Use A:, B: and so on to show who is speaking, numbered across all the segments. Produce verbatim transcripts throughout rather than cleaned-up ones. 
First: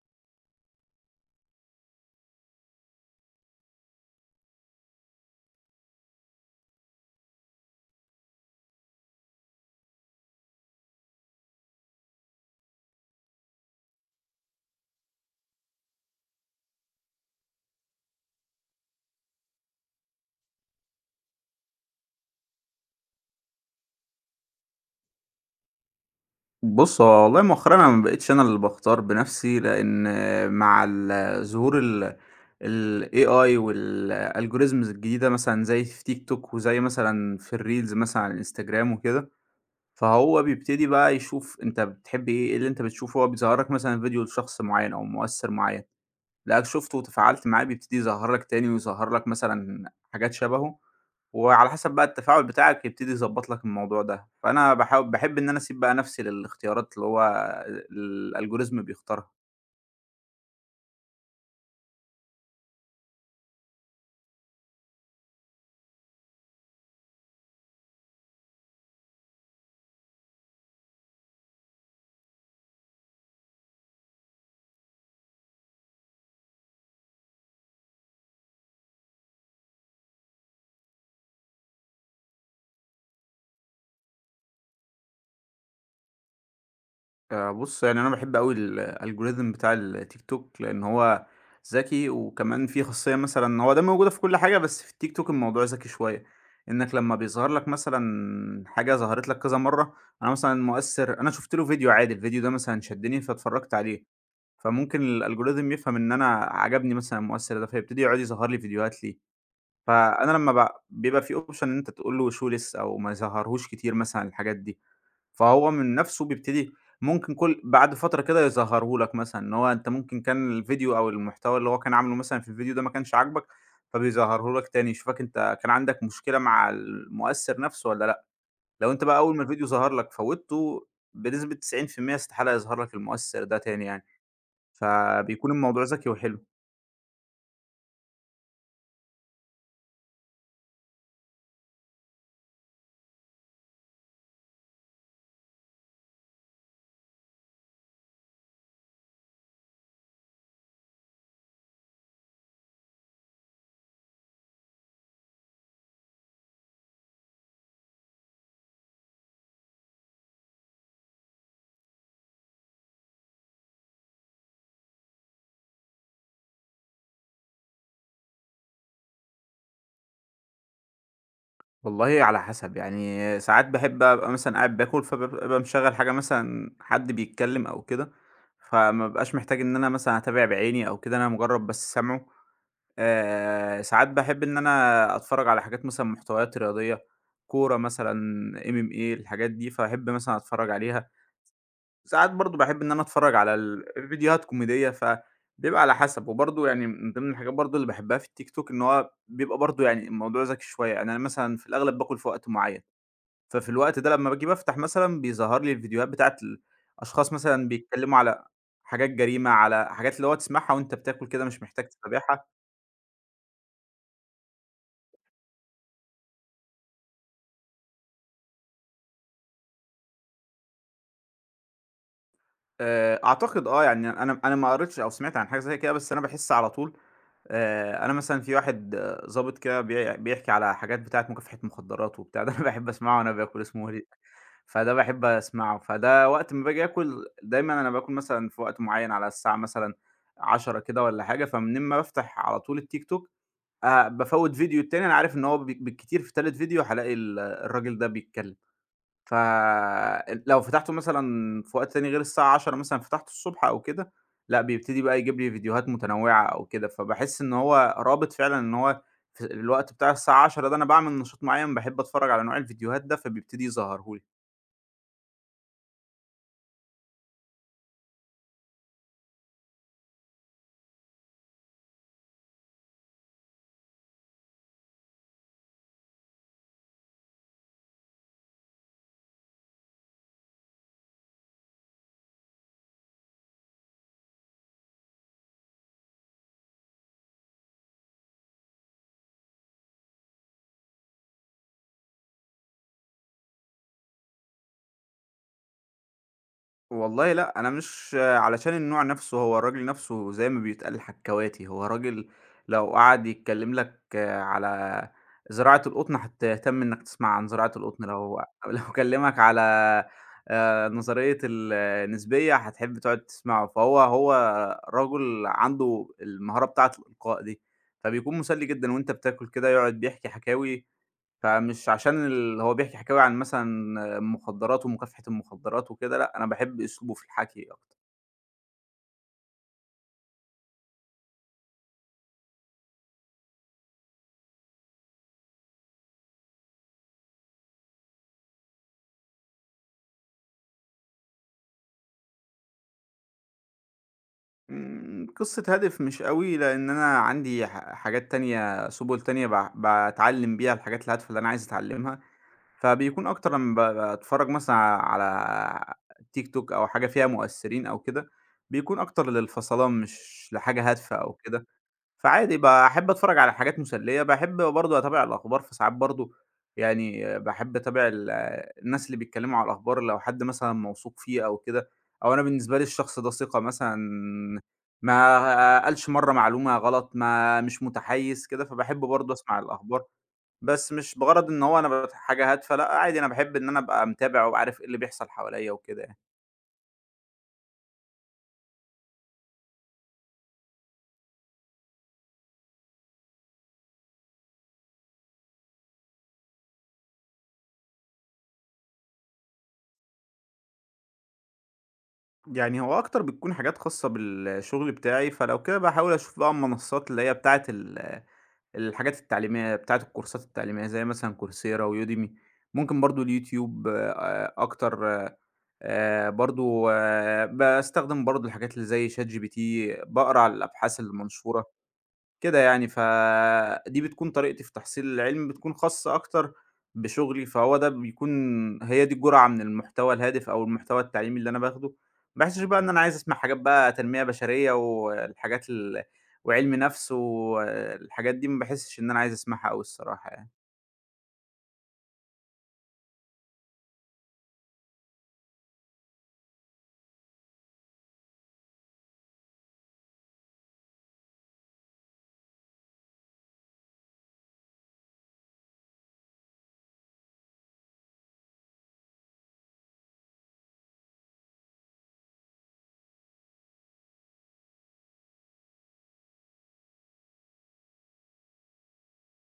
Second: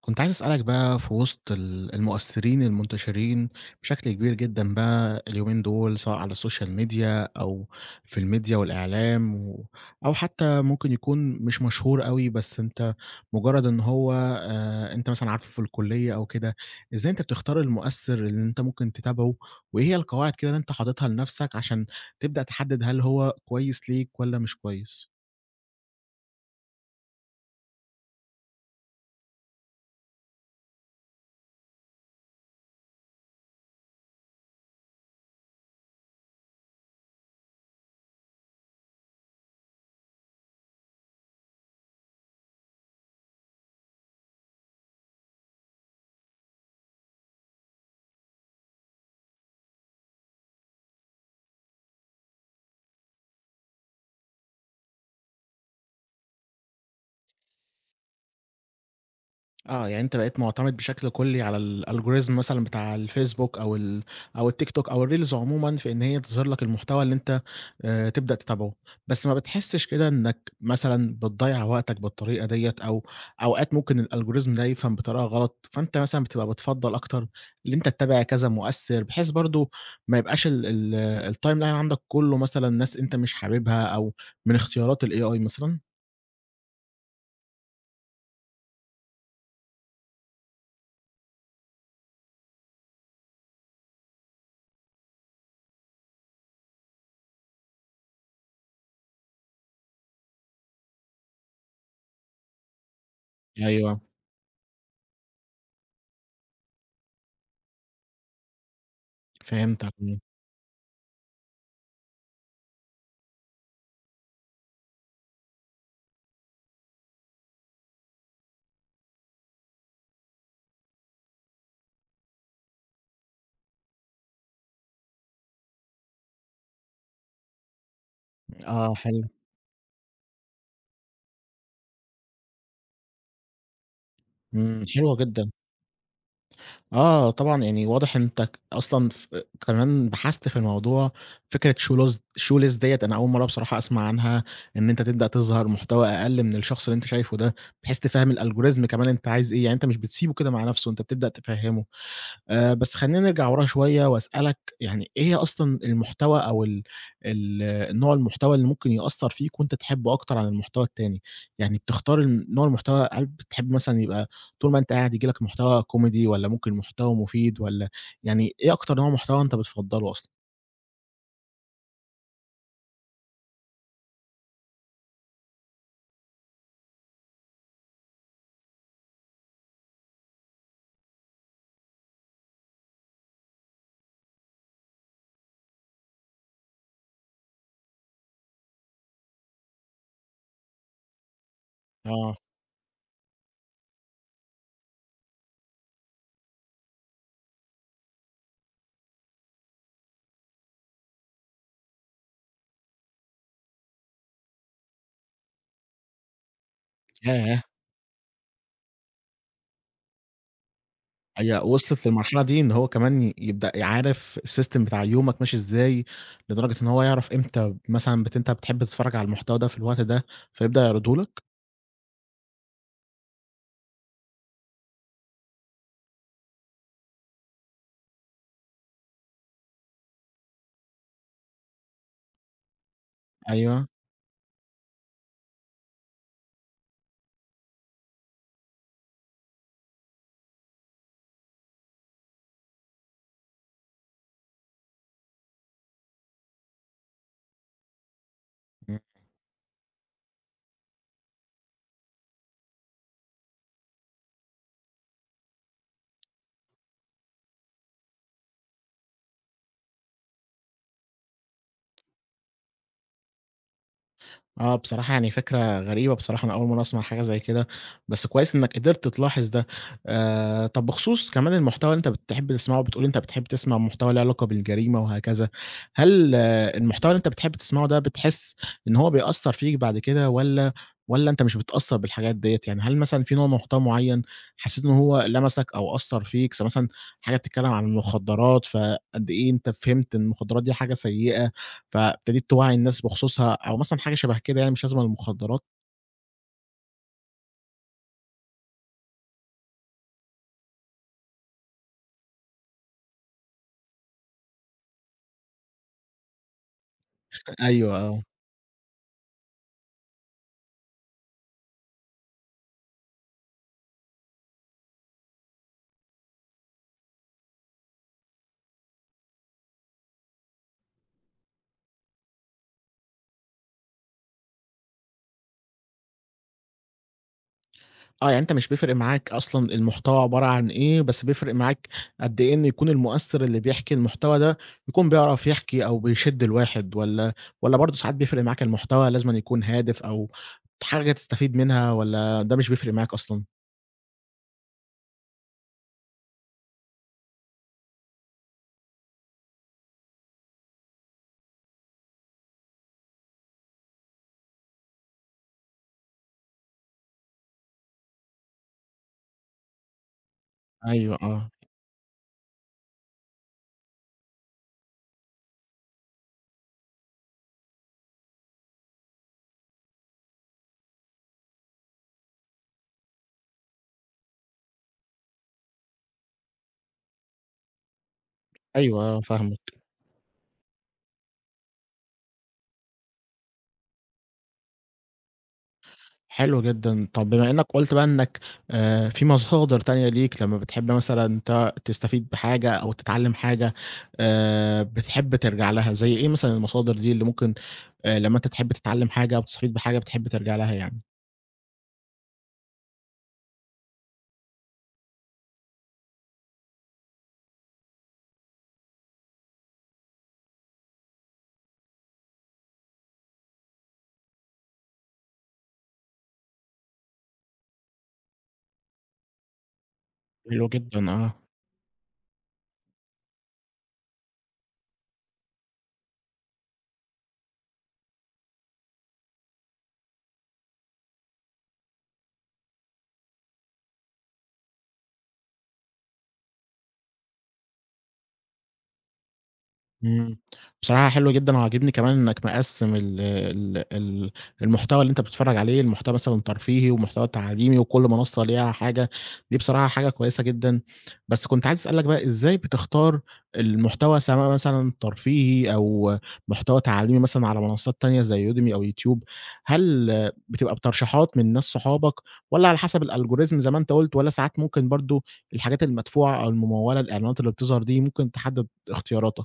A: كنت عايز أسألك بقى في وسط ال المؤثرين المنتشرين بشكل كبير جدًا بقى اليومين دول، سواء على السوشيال ميديا أو في الميديا والإعلام و أو حتى ممكن يكون مش مشهور أوي، بس أنت مجرد إن هو آآ، أنت مثلًا عارفه في الكلية أو كده، إزاي أنت بتختار المؤثر اللي أنت ممكن تتابعه، وإيه هي القواعد كده اللي أنت حاططها لنفسك عشان تبدأ تحدد هل هو كويس ليك والّا مش كويس؟
B: بُص، هو والله مؤخرًا أنا ما بقيتش أنا اللي باختار بنفسي، لإن مع ال ظهور ال الAI والalgorithms الجديدة مثلًا زي في تيك توك وزي مثلًا في الreels مثلًا على الإنستجرام وكده، فهو بيبتدي بقى يشوف أنت بتحب إيه، إيه اللي أنت بتشوفه، هو بيظهّر لك مثلًا فيديو لشخص معيّن أو مؤثّر معيّن، لقاك شُفته وتفاعلت معاه بيبتدي يظهّر لك تاني ويظهّر لك مثلًا حاجات شبهه، وعلى حسب بقى التفاعل بتاعك يبتدي يضبّط لك الموضوع ده، فأنا باحاو باحب إن أنا أسيب بقى نَفْسي للاختيارات اللي هو الalgorithm بيختارها.
A: آه، يعني أنت بقيت مُعتمد بشكل كُلّي على الalgorithm مثلًا بتاع الفيسبوك أو ال أو الTikTok أو الreels عمومًا في إن هي تظهر لك المحتوى اللي أنت آآ تبدأ تتابعه، بس ما بتحسّش كده إنّك مثلًا بتضيّع وقتك بالطريقة ديّة أو أوقات ممكن الalgorithm ده يفهم بطريقة غلط، فأنت مثلًا بتبقى بتفضّل أكتر اللي أنت تتابع كذا مؤثّر بحيث برضه ما يبقاش ال ال الtimeline عندك كُلّه مثلًا ناس أنت مش حاببها أو من اختيارات الAI مثلًا؟
B: آآ بُص، يعني أنا باحب أوي الalgorithm بتاع الTikTok لإن هو ذكي وكمان فيه خاصية مثلًا هو ده موجودة في كل حاجة، بس في الTikTok الموضوع ذكي شوية، إنّك لمّا بيظهر لك مثلًا حاجة ظهرت لك كذا مرّة، أنا مثلًا مؤثِّر أنا شُفت له فيديو عادي، الفيديو ده مثلًا شدّني فاتفرّجت
A: أيوه،
B: عليه، فممكن الalgorithm يفهم إن أنا عجبني مثلًا المؤثِّر ده، فيبتدي يقعد يظهر لي فيديوهات ليه.
A: فهمتك، إمم،
B: فأنا لمّا ب بيبقى في option إن أنت تقول له show less أو ما يظهّرهوش كتير مثلًا الحاجات دي، فهو من نَفْسه بيبتدي ممكن كل بعد فترة كده يظهّره لك مثلًا، إن هو أنت ممكن كان الفيديو أو المحتوى اللي هو كان عامله مثلًا في الفيديو ده ما كانش عاجبك، فبيظهّره لك تاني، يشوفك أنت كان عندك مشكلة مع المؤثّر نَفْسه والّا لأ، لو
A: آه،
B: أنت بقى
A: حلو.
B: أول ما الفيديو ظهر لك فوّتّه بنسبة تسعين في المية استحالة يظهر لك المؤثّر ده تاني يعني،
A: إمم، حلو
B: فبيكون
A: جدًا.
B: الموضوع ذكي وحلو.
A: آه، طبعًا يعني واضح إن أنت ك أصلًا ف كمان بحثت في الموضوع، فكرة shoeless shoeless ديّة أنا أول مرّة بصراحة أسمع عنها، إن أنت تبدأ تظهر محتوى أقل من الشخص اللي أنت شايفه ده، بحيث تفهم الalgorithm كمان أنت عايز إيه، يعني أنت مش بتسيبه كده مع نفسه، أنت بتبدأ تفهمه. آآ بس خلّينا نرجع ورا شوية وأسألك يعني إيه هي أصلًا المحتوى أو ال ال النوع المحتوى اللي ممكن يأثّر فيك وأنت تحبه أكتر عن المحتوى التاني؟ يعني بتختار الم نوع المحتوى هل بتحب مثلًا يبقى طول ما أنت قاعد ييجي لك محتوى كوميدي والّا ممكن محتوى مفيد والّا يعني إيه أكتر نوع محتوى أنت بتفضّله أصلًا؟
B: والله على حسب، يعني ساعات باحب أبقى مثلًا قاعد باكل، فبابقى مشغّل حاجة مثلًا حد بيتكلّم أو كده، فما بابقاش محتاج إن أنا مثلًا أتابع بعيني أو كده، أنا مُجرّد بس سامعه. آآ ساعات باحب إن أنا أتفرّج على حاجات مثلًا محتويات رياضية، كورة مثلًا، إم إم إيه الحاجات دي، فاحب مثلًا أتفرّج عليها. ساعات
A: آه،
B: برضه باحب إن أنا أتفرّج على ال فيديوهات كوميدية، فبيبقى على حسب. وبرضه يعني من ضمن الحاجات برضه اللي باحبها في التيك توك إن هو بيبقى برضه يعني الموضوع ذكي شوية، يعني أنا مثلًا في الأغلب باكل في وقت معيّن. ففي الوقت ده لمّا باجي بافتح مثلًا بيظهر لي الفيديوهات بتاعة ال أشخاص
A: ياه!
B: مثلًا بيتكلموا على حاجات جريمة، على حاجات اللي هو تسمعها وأنت بتاكل كده
A: هي
B: مش محتاج
A: وصلت للمرحلة
B: تتابعها.
A: دي إن هو كمان ي يبدأ عارف الsystem بتاع يومك ماشي إزاي، لدرجة إن هو يعرف إمتى مثلًا بت أنت بتحب تتفرّج على المحتوى ده في الوقت ده، فيبدأ يعرضه لك؟
B: آآ أعتقد آه، يعني أنا أنا ما قريتش أو سمعت عن حاجة زي كده، بس أنا باحس على طول آآ أنا مثلًا في واحد ضابط كده بي بيحكي على حاجات بتاعة مكافحة مخدرات وبتاع، ده أنا باحب أسمعه وأنا باكل، اسمه
A: أيوه،
B: وليد، فده باحب أسمعه. فده وقت ما باجي آكل دايمًا أنا باكل مثلًا في وقت معين على الساعة مثلًا عشرة كده والّا حاجة، فمن أمّا بافتح على طول التيك توك آآ بافوّت فيديو التاني أنا عارف إن هو ب بالكتير في تالت فيديو هالاقي ال الراجل ده بيتكلّم،
A: إمم.
B: ف لو فتحته مثلًا في وقت تاني غير الساعة عشرة مثلًا فتحته الصبح أو كده، لأ بيبتدي بقى يجيب لي فيديوهات متنوّعة أو كده، فباحس إن هو رابط فعلًا إن هو في الوقت بتاع الساعة عشرة ده أنا باعمل نشاط معيّن باحب أتفرّج على نوع الفيديوهات ده، فبيبتدي يظهره لي.
A: آه، بصراحة يعني فكرة غريبة بصراحة، أنا أول مرّة أسمع حاجة زي كده، بس كويس إنّك قدرت تلاحظ ده. آآ، طَب بخصوص كمان المحتوى اللي أنت بتحب تسمعه، بتقول أنت بتحب تسمع محتوى له علاقة بالجريمة وهكذا، هل المحتوى اللي أنت بتحب تسمعه ده بتحس إن هو بيأثّر فيك بعد كده والّا والّا أنت مش بتتأثّر بالحاجات ديّة؟ يعني هل مثلًا في نوع محتوى معيّن حسّيت إن هو لمسك أو أثّر فيك، س مثلًا حاجة بتتكلّم عن المخدرات، فقد إيه أنت فهمت إن المخدرات دي حاجة سيئة؟ فابتديت توعّي الناس بخصوصها أو مثلًا حاجة شبه كده يعني مش لازمًا المخدرات.
B: والله لأ، أنا مش علشان النوع نَفْسه، هو الراجل نَفْسه زي ما بيتقال حكّواتي، هو راجل لو قعد يتكلّم لك على زراعة القطن هتهتم إنّك تسمع عن زراعة
A: أيوه،
B: القطن،
A: آه.
B: لو لو كلّمك على آآ نظرية النسبية هتحب تقعد تسمعه، فهو هو رجل عنده المهارة بتاعة الإلقاء دي، فبيكون مُسلّي جدًا وأنت بتاكل كده يقعد بيحكي حكاوي فمش عشان ال هو بيحكي حكاوي عن مثلًا مخدرات ومكافحة المخدرات وكده، لأ، أنا باحب أسلوبه في الحكي أكتر.
A: آه، يعني أنت مش بيفرق معاك أصلًا المحتوى عبارة عن إيه، بس بيفرق معاك قد إيه إن يكون المؤثّر اللي بيحكي المحتوى ده يكون بيعرف يحكي أو بيشد الواحد والّا والّا برضه ساعات بيفرق معاك المحتوى لازمًا يكون هادف أو حاجة تستفيد منها والّا ده مش بيفرق معاك أصلًا؟
B: إمم، قصة هادف مش أوي، لإن أنا عندي ح حاجات تانية سُبل تانية ب باتعلم بيها الحاجات الهادفة اللي أنا عايز أتعلمها، فبيكون أكتر لمّا ب باتفرج مثلًا على TikTok أو حاجة فيها مؤثرين أو كده، بيكون أكتر للفَصَلان مش لحاجة هادفة
A: أيوه،
B: أو
A: آه.
B: كده. فعادي باحب أتفرّج على حاجات مسلية، باحب برضه أتابع الأخبار، فساعات برضه يعني باحب أتابع ال الناس اللي بيتكلّموا على الأخبار لو حد مثلًا موثوق فيه أو كده، أو أنا بالنسبة لي الشخص ده ثقة مثلًا ما قالش مرّة معلومة غلط، ما مش متحيّز كده، فباحب
A: أيوه، آه،
B: برضه أسمع
A: فاهمك.
B: الأخبار، بس مش بغرض إن هو أنا ب حاجة هادفة لأ، عادي أنا باحب إن أنا أبقى متابع وابقى عارف إيه اللي بيحصل حواليّا وكده يعني.
A: حلو جدًا. طب بما إنّك قُلت بقى إنّك آآ في مصادر تانية ليك لمّا بتحب مثلًا أنت تستفيد بحاجة أو تتعلّم حاجة آآ بتحب ترجع لها، زي إيه مثلًا المصادر دي اللي ممكن آآ لمّا أنت تحب تتعلّم حاجة أو تستفيد بحاجة بتحب ترجع لها يعني؟
B: يعني هو أكتر بتكون حاجات خاصة بالشغل بتاعي، فلو كده باحاول أشوف بقى المنصات اللي هي بتاعة ال الحاجات التعليمية بتاعة الكورسات التعليمية زي مثلًا كورسيرا ويوديمي، ممكن برضه اليوتيوب آآ أكتر آآ برضه باستخدم برضه الحاجات اللي زي ChatGPT باقرا على
A: حلو جدًا،
B: الأبحاث
A: آه.
B: المنشورة. كده يعني، فدي بتكون طريقتي في تحصيل العلم، بتكون خاصة أكتر بشغلي، فهو ده بيكون هي دي الجرعة من المحتوى الهادف أو المحتوى التعليمي اللي أنا باخده، ما باحسش بقى إن أنا عايز أسمع حاجات بقى تنمية بشرية والحاجات ال وعلم نفس والحاجات دي ما باحسش إن أنا عايز أسمعها أوي الصراحة
A: إمم،
B: يعني.
A: بصراحة حلو جدًا وعاجبني كمان إنك مقسّم ال ال ال المحتوى اللي أنت بتتفرّج عليه لمحتوى مثلًا ترفيهي ومحتوى تعليمي، وكل منصة ليها حاجة، دي بصراحة حاجة كويسة جدًا، بس كنت عايز أسألك بقى إزاي بتختار المحتوى سواء مثلًا ترفيهي أو محتوى تعليمي مثلًا على منصات تانية زي Udemy أو يوتيوب، هل بتبقى بترشيحات من ناس صحابك والّا على حسب الalgorithm زي ما أنت قُلت، والّا ساعات ممكن برضه الحاجات المدفوعة أو الممولة الإعلانات اللي بتظهر دي ممكن تحدد اختياراتك؟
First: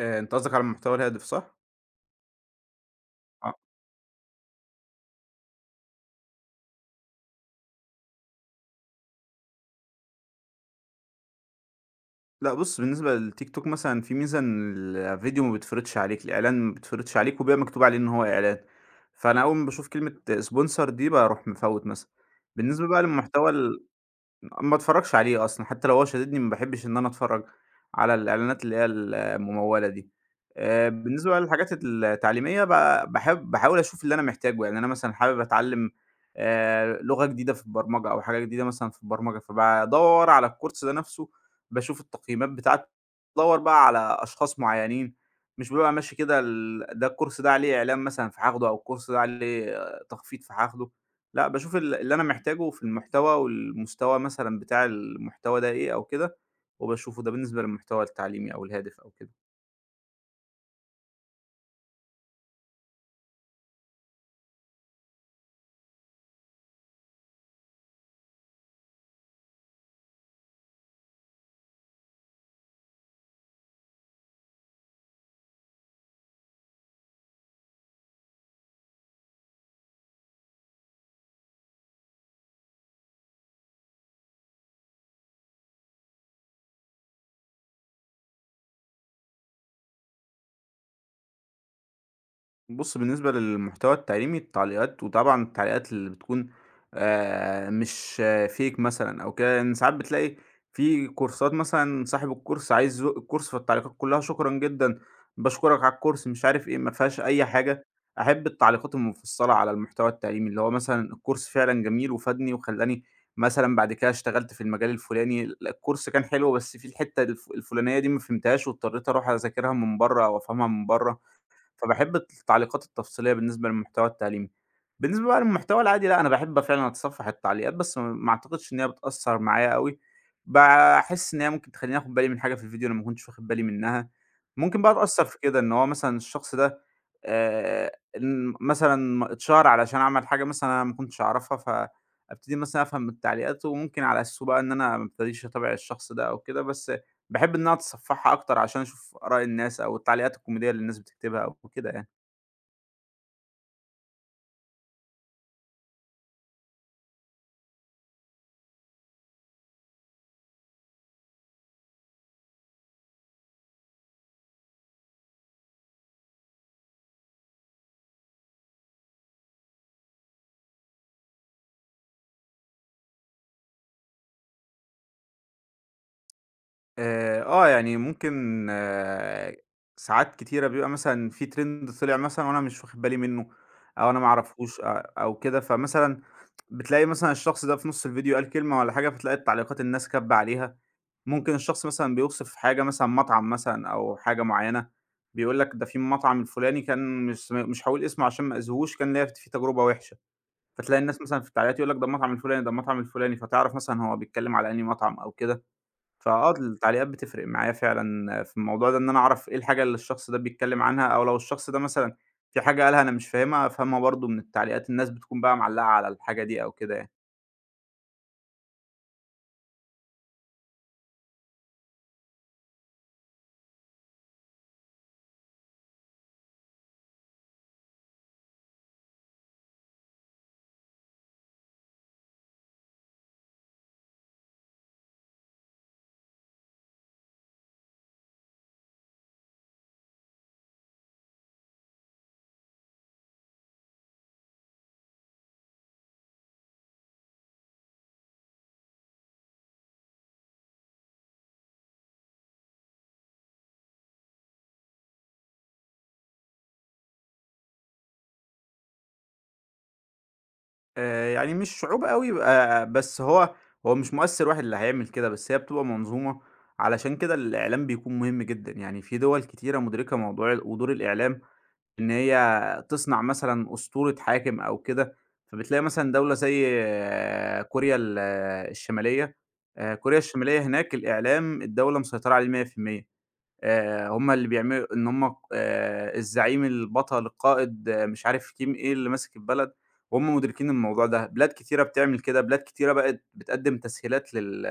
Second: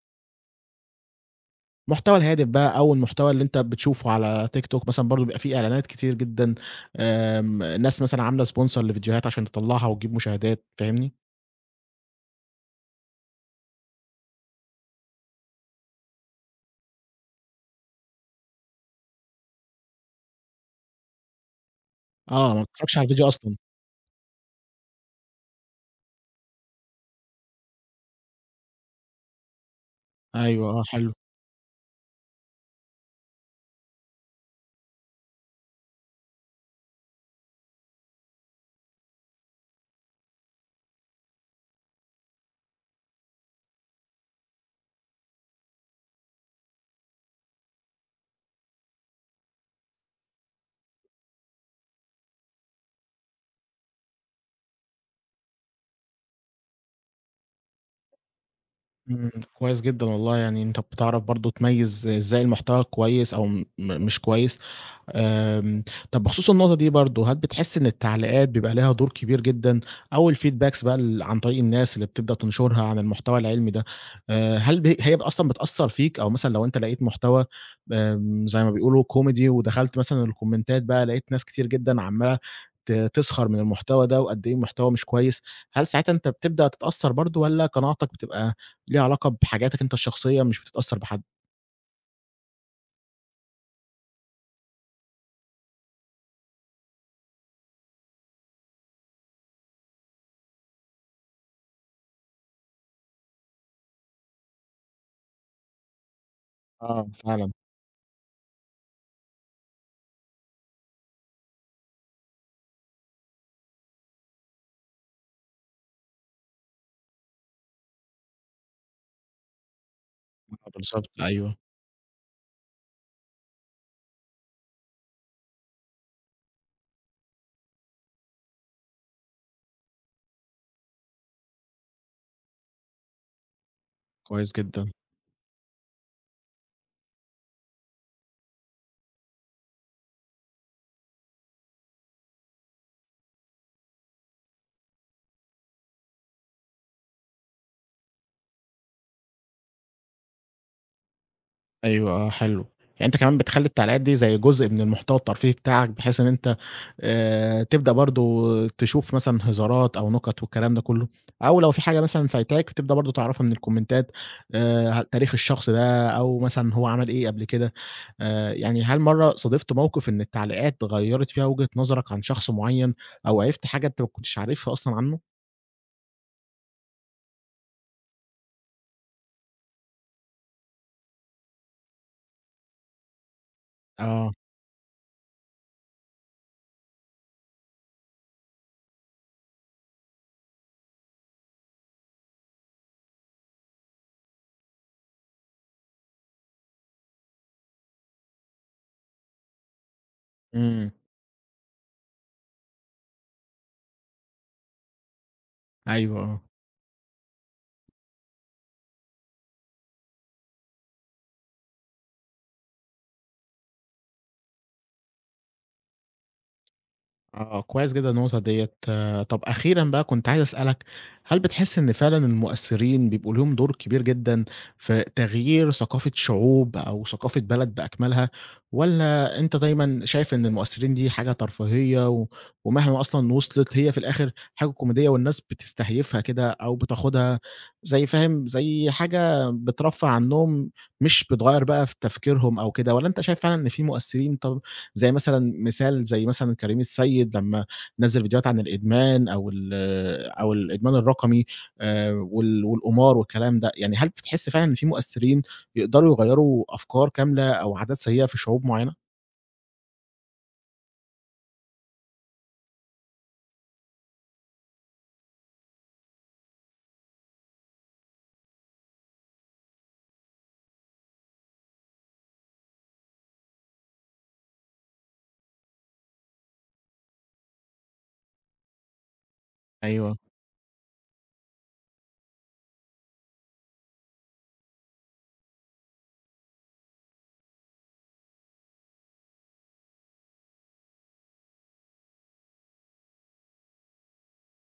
B: آآ أنت قصدك على المحتوى الهادف صح؟
A: محتوى الهادف بقى أو المحتوى اللي
B: آه.
A: أنت بتشوفه على تيك توك مثلًا برضه بيبقى في إعلانات كتير جدًا، آمم، ناس مثلًا عاملة sponsor لفيديوهات عشان تطلّعها وتجيب مشاهدات، فاهمني؟
B: لأ بُص، بالنسبة للتيك توك مثلًا في ميزة إن الفيديو ما بيتفرضش عليك، الإعلان ما بيتفرضش عليك وبيبقى مكتوب عليه إن هو إعلان، فأنا أول ما باشوف كلمة sponsor دي باروح مفوّت مثلًا.
A: آه، ما
B: بالنسبة
A: بتتفرجش
B: بقى
A: على الفيديو
B: للمحتوى
A: أصلًا.
B: ال ما اتفرّجش عليه أصلًا، حتى لو هو شاددني ما باحبّش إن أنا أتفرّج على الإعلانات اللي هي ال الممولة دي.
A: أيوه، آه،
B: آآ
A: حلو.
B: بالنسبة بقى للحاجات التعليمية ب باحب باحاول أشوف اللي أنا محتاجه، يعني أنا مثلًا حابب أتعلّم آآ لغة جديدة في البرمجة أو حاجة جديدة مثلًا في البرمجة، فبادوّر على الكورس ده نَفْسه، باشوف التقييمات بتاعته، بادوّر بقى على أشخاص معيّنين، مش بابقى ماشي كده ال ده الكورس ده عليه إعلان مثلًا فهاخده أو الكورس ده عليه آه، تخفيض فهاخده. لأ، باشوف ال اللي أنا محتاجه في المحتوى والمستوى مثلًا بتاع المحتوى ده إيه أو كده، وباشوفه ده بالنسبة للمحتوى التعليمي أو الهادف أو كده.
A: إمم، كويس جدًا والله، يعني أنت بتعرف برضه تميّز إزاي المحتوى كويس أو م مش كويس، آمم، طب بخصوص النقطة دي برضه، هل بتحس إن التعليقات بيبقى ليها دور كبير جدًا أو الfeedbacks بقى ال عن طريق الناس اللي بتبدأ تنشرها عن المحتوى العلمي ده، آآ، هل ب هي أصلًا بتأثّر فيك أو مثلًا لو أنت لقيت محتوى آمم، زي ما بيقولوا كوميدي ودخلت مثلًا الكومنتات بقى لقيت ناس كتير جدًا عمّالة ت تسخر من المحتوى ده وقد إيه المحتوى مش كويس، هل ساعتها أنت بتبدأ تتأثّر برضه والّا قناعتك بتبقى ليها علاقة بحاجاتك أنت الشخصية مش بتتأثّر بحد.
B: بُص، بالنسبة للمحتوى التعليمي التعليقات وطبعًا التعليقات اللي بتكون آآ مش fake مثلًا أو كده، لإن ساعات بتلاقي في كورسات مثلًا صاحب الكورس عايز يزق الكورس، فالتعليقات كلها شكرًا جدًا، باشكرك على الكورس، مش عارف إيه، ما
A: آه
B: فيهاش أي
A: فعلًا،
B: حاجة. أحب التعليقات المفصلة على المحتوى التعليمي، اللي هو مثلًا الكورس فعلًا جميل وفادني وخلّاني مثلًا بعد كده اشتغلت في المجال الفلاني، لأ الكورس كان حلو بس في الحتة الف الفلانية دي ما فهمتهاش واضطريت أروح أذاكرها من برّه أو أفهمها
A: آه
B: من
A: بالضبط
B: برّه.
A: أيوه،
B: فباحب التعليقات التفصيلية بالنسبة للمحتوى التعليمي. بالنسبة بقى للمحتوى العادي لأ، أنا باحب فعلًا أتصفح التعليقات، بس ما ما أعتقدش إن هي بتأثّر معايا أوي، باحس إن هي ممكن تخلّيني آخُد بالي من حاجة في الفيديو أنا ما كنتش واخد بالي منّها.
A: كويس
B: ممكن
A: جدًا.
B: بقى أتأثّر في كده، إن هو مثلًا الشخص ده آآ إن مثلًا اتشهر علشان عمل حاجة مثلًا أنا ما كنتش أعرفها، فأبتدي مثلًا أفهم من تعليقاته وممكن على أساسه بقى إن أنا ما ابتديش أتابع الشخص ده أو كده، بس باحب إن أنا أقعد أتصفّحها أكتر عشان أشوف آراء الناس أو التعليقات الكوميدية اللي الناس بتكتبها أو كده يعني.
A: أيوه آه حلو. يعني أنت كمان بتخلّي التعليقات دي زي جزء من المحتوى الترفيهي بتاعك، بحيث إن أنت آآ تبدأ برضه تشوف مثلًا هزارات أو نُكت والكلام ده كلّه، أو لو في حاجة مثلًا فايتاك بتبدأ برضه تعرفها من الكومنتات آآ ه تاريخ الشخص ده أو مثلًا هو عمل إيه قبل كده. آآ يعني هل مرّة صادفت موقف إن التعليقات غيّرت فيها وجهة نظرك عن شخص معيّن أو عرفت حاجة أنت ما كنتش عارفها أصلًا عنه؟
B: آآ آه، يعني ممكن آه ساعات كتيرة بيبقى مثلًا في trend طلع مثلًا وأنا مش واخد بالي منّه أو أنا ما
A: آه.
B: أعرفهوش أ أو كده، فمثلًا بتلاقي مثلًا الشخص ده في نُص الفيديو قال كلمة والّا حاجة، فتلاقي التعليقات الناس كابة عليها. ممكن الشخص مثلًا بيوصف حاجة مثلًا مطعم مثلًا أو حاجة معيّنة، بيقول لك ده في المطعم الفلاني كان مش مش هاقول اسمه عشان ما أذيهوش، كان ليّا ف فيه تجربة وحشة.
A: إمم،
B: فتلاقي الناس مثلًا في التعليقات يقول لك ده المطعم الفلاني، ده المطعم الفلاني، فتعرف مثلًا هو بيتكلم على أنهي مطعم أو كده،
A: أيوه
B: فآه التعليقات بتفرق معايا فعلًا في الموضوع ده، إن أنا أعرف إيه الحاجة اللي الشخص ده بيتكلم عنها، أو لو الشخص ده مثلًا في حاجة قالها أنا مش فاهمها، أفهمها برضه من التعليقات، الناس بتكون بقى معلقة على الحاجة دي أو كده يعني.
A: آه، آه، كويس جدًا النقطة ديّة، طَب أخيرًا بقى كنت عايز أسألك، هل بتحس إن فعلًا المؤثرين بيبقوا ليهم دور كبير جدًا في تغيير ثقافة شعوب أو ثقافة بلد بأكملها، والّا أنت دايمًا شايف إن المؤثرين دي حاجة ترفيهية و ومهما أصلًا وصلت هي في الآخر حاجة كوميدية والناس بتستهيفها كده أو بتاخدها زي فاهم، زي حاجة بترفّه عنّهم مش بتغيّر بقى في تفكيرهم أو كده، والّا أنت شايف فعلًا إن في مؤثرين طَب زي مثلًا مثال زي مثلًا كريم السيد لمّا نزّل فيديوهات عن الإدمان أو ال أو الإدمان الرقمي آآ وال والقمار والكلام ده، يعني هل بتحس فعلًا إن في مؤثرين يقدروا يغيّروا أفكار كاملة أو عادات سيئة في شعوب معينة؟
B: آآ، يعني مش صعوبة أوي بقى بس هو هو مش مؤثر واحد اللي هيعمل كده، بس هي بتبقى منظومة، علشان كده الإعلام بيكون مهم جدًا، يعني في دول كتيرة مدركة موضوع ال ودور الإعلام إن هي تصنع مثلًا أسطورة حاكم أو كده، فبتلاقي مثلًا دولة زي آه، كوريا ال آه، الشمالية آآ،
A: أيوه،
B: كوريا الشمالية هناك الإعلام الدولة مسيطرة عليه مية في المية آآ، هُم اللي بيعملوا إن هُم آآ، الزعيم، البطل، القائد، آه، مش عارف كيم إيه اللي ماسك البلد، وهُم مدركين الموضوع ده، بلاد كتيرة بتعمل كده، بلاد كتيرة بقت بتقدّم تسهيلات لل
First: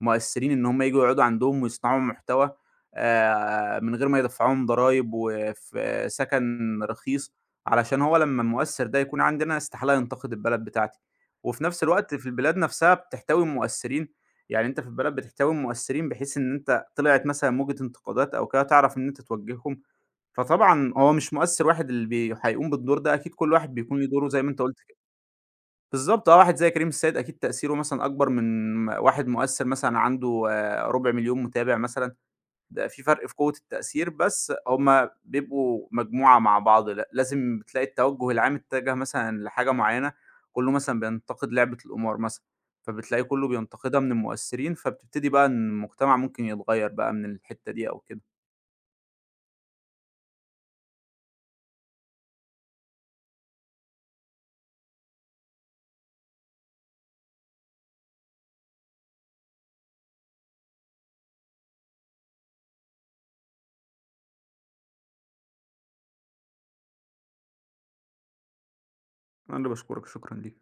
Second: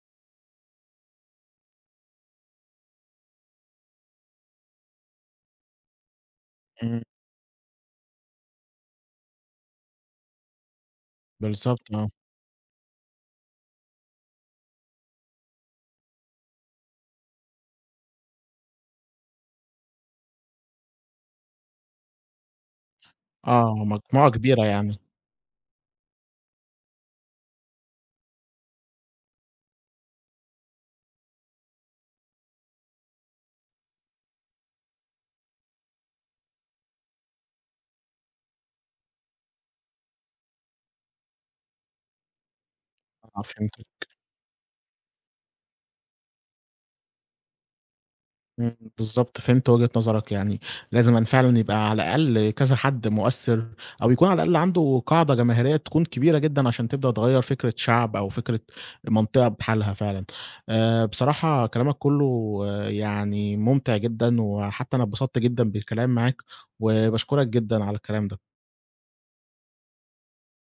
B: مؤثّرين إن هم ييجوا يقعدوا عندهم ويصنعوا محتوى آآ من غير ما يدفّعوهم ضرايب وفي سَكَن
A: إمم،
B: رخيص، علشان هو لمّا المؤثّر ده يكون عندي أنا استحالة ينتقد البلد بتاعتي، وفي نفس
A: بالضبط آه،
B: الوقت في البلاد نفسها بتحتوي مؤثّرين، يعني أنت في البلد بتحتوي مؤثّرين بحيث إن أنت طلعت مثلًا موجة انتقادات أو كده تعرف إن أنت توجّههم، فطبعًا هو مش مؤثّر واحد اللي بي هيقوم بالدور ده أكيد كل واحد
A: آه
B: بيكون ليه دوره
A: مجموعة
B: زي ما أنت
A: كبيرة
B: قُلت
A: يعني،
B: بالضبط آه، واحد زي كريم السيد أكيد تأثيره مثلًا أكبر من م- واحد مؤثّر مثلًا عنده آآ، ربع مليون متابع مثلًا، ده في فرق في قوة التأثير، بس هُم بيبقوا مجموعة مع بعض، ل لازم بتلاقي التوجه العام اتجه مثلًا لحاجة معيّنة، كلّه مثلًا بينتقد لعبة القمار مثلًا، فبتلاقي
A: آه
B: كلّه
A: فهمتِك.
B: بينتقدها من المؤثّرين، فبتبتدي بقى إن المجتمع ممكن يتغيّر بقى من الحتّة دي أو كده،
A: إمم، بالضبط، فهمت وجهة نظرك، يعني لازمًا فعلًا يبقى على الأقل كذا حد مؤثّر، أو يكون على الأقل عنده قاعدة جماهيرية تكون كبيرة جدًا عشان تبدأ تغيّر فكرة شعب أو فكرة منطقة بحالها فعلًا. آآ، بصراحة كلامك كلّه آه، يعني ممتع جدًا، وحتى أنا اتبسطت جدًا بالكلام معاك، وباشكرك جدًا على الكلام ده.
B: أنا اللي باشكرك، شكرًا ليك.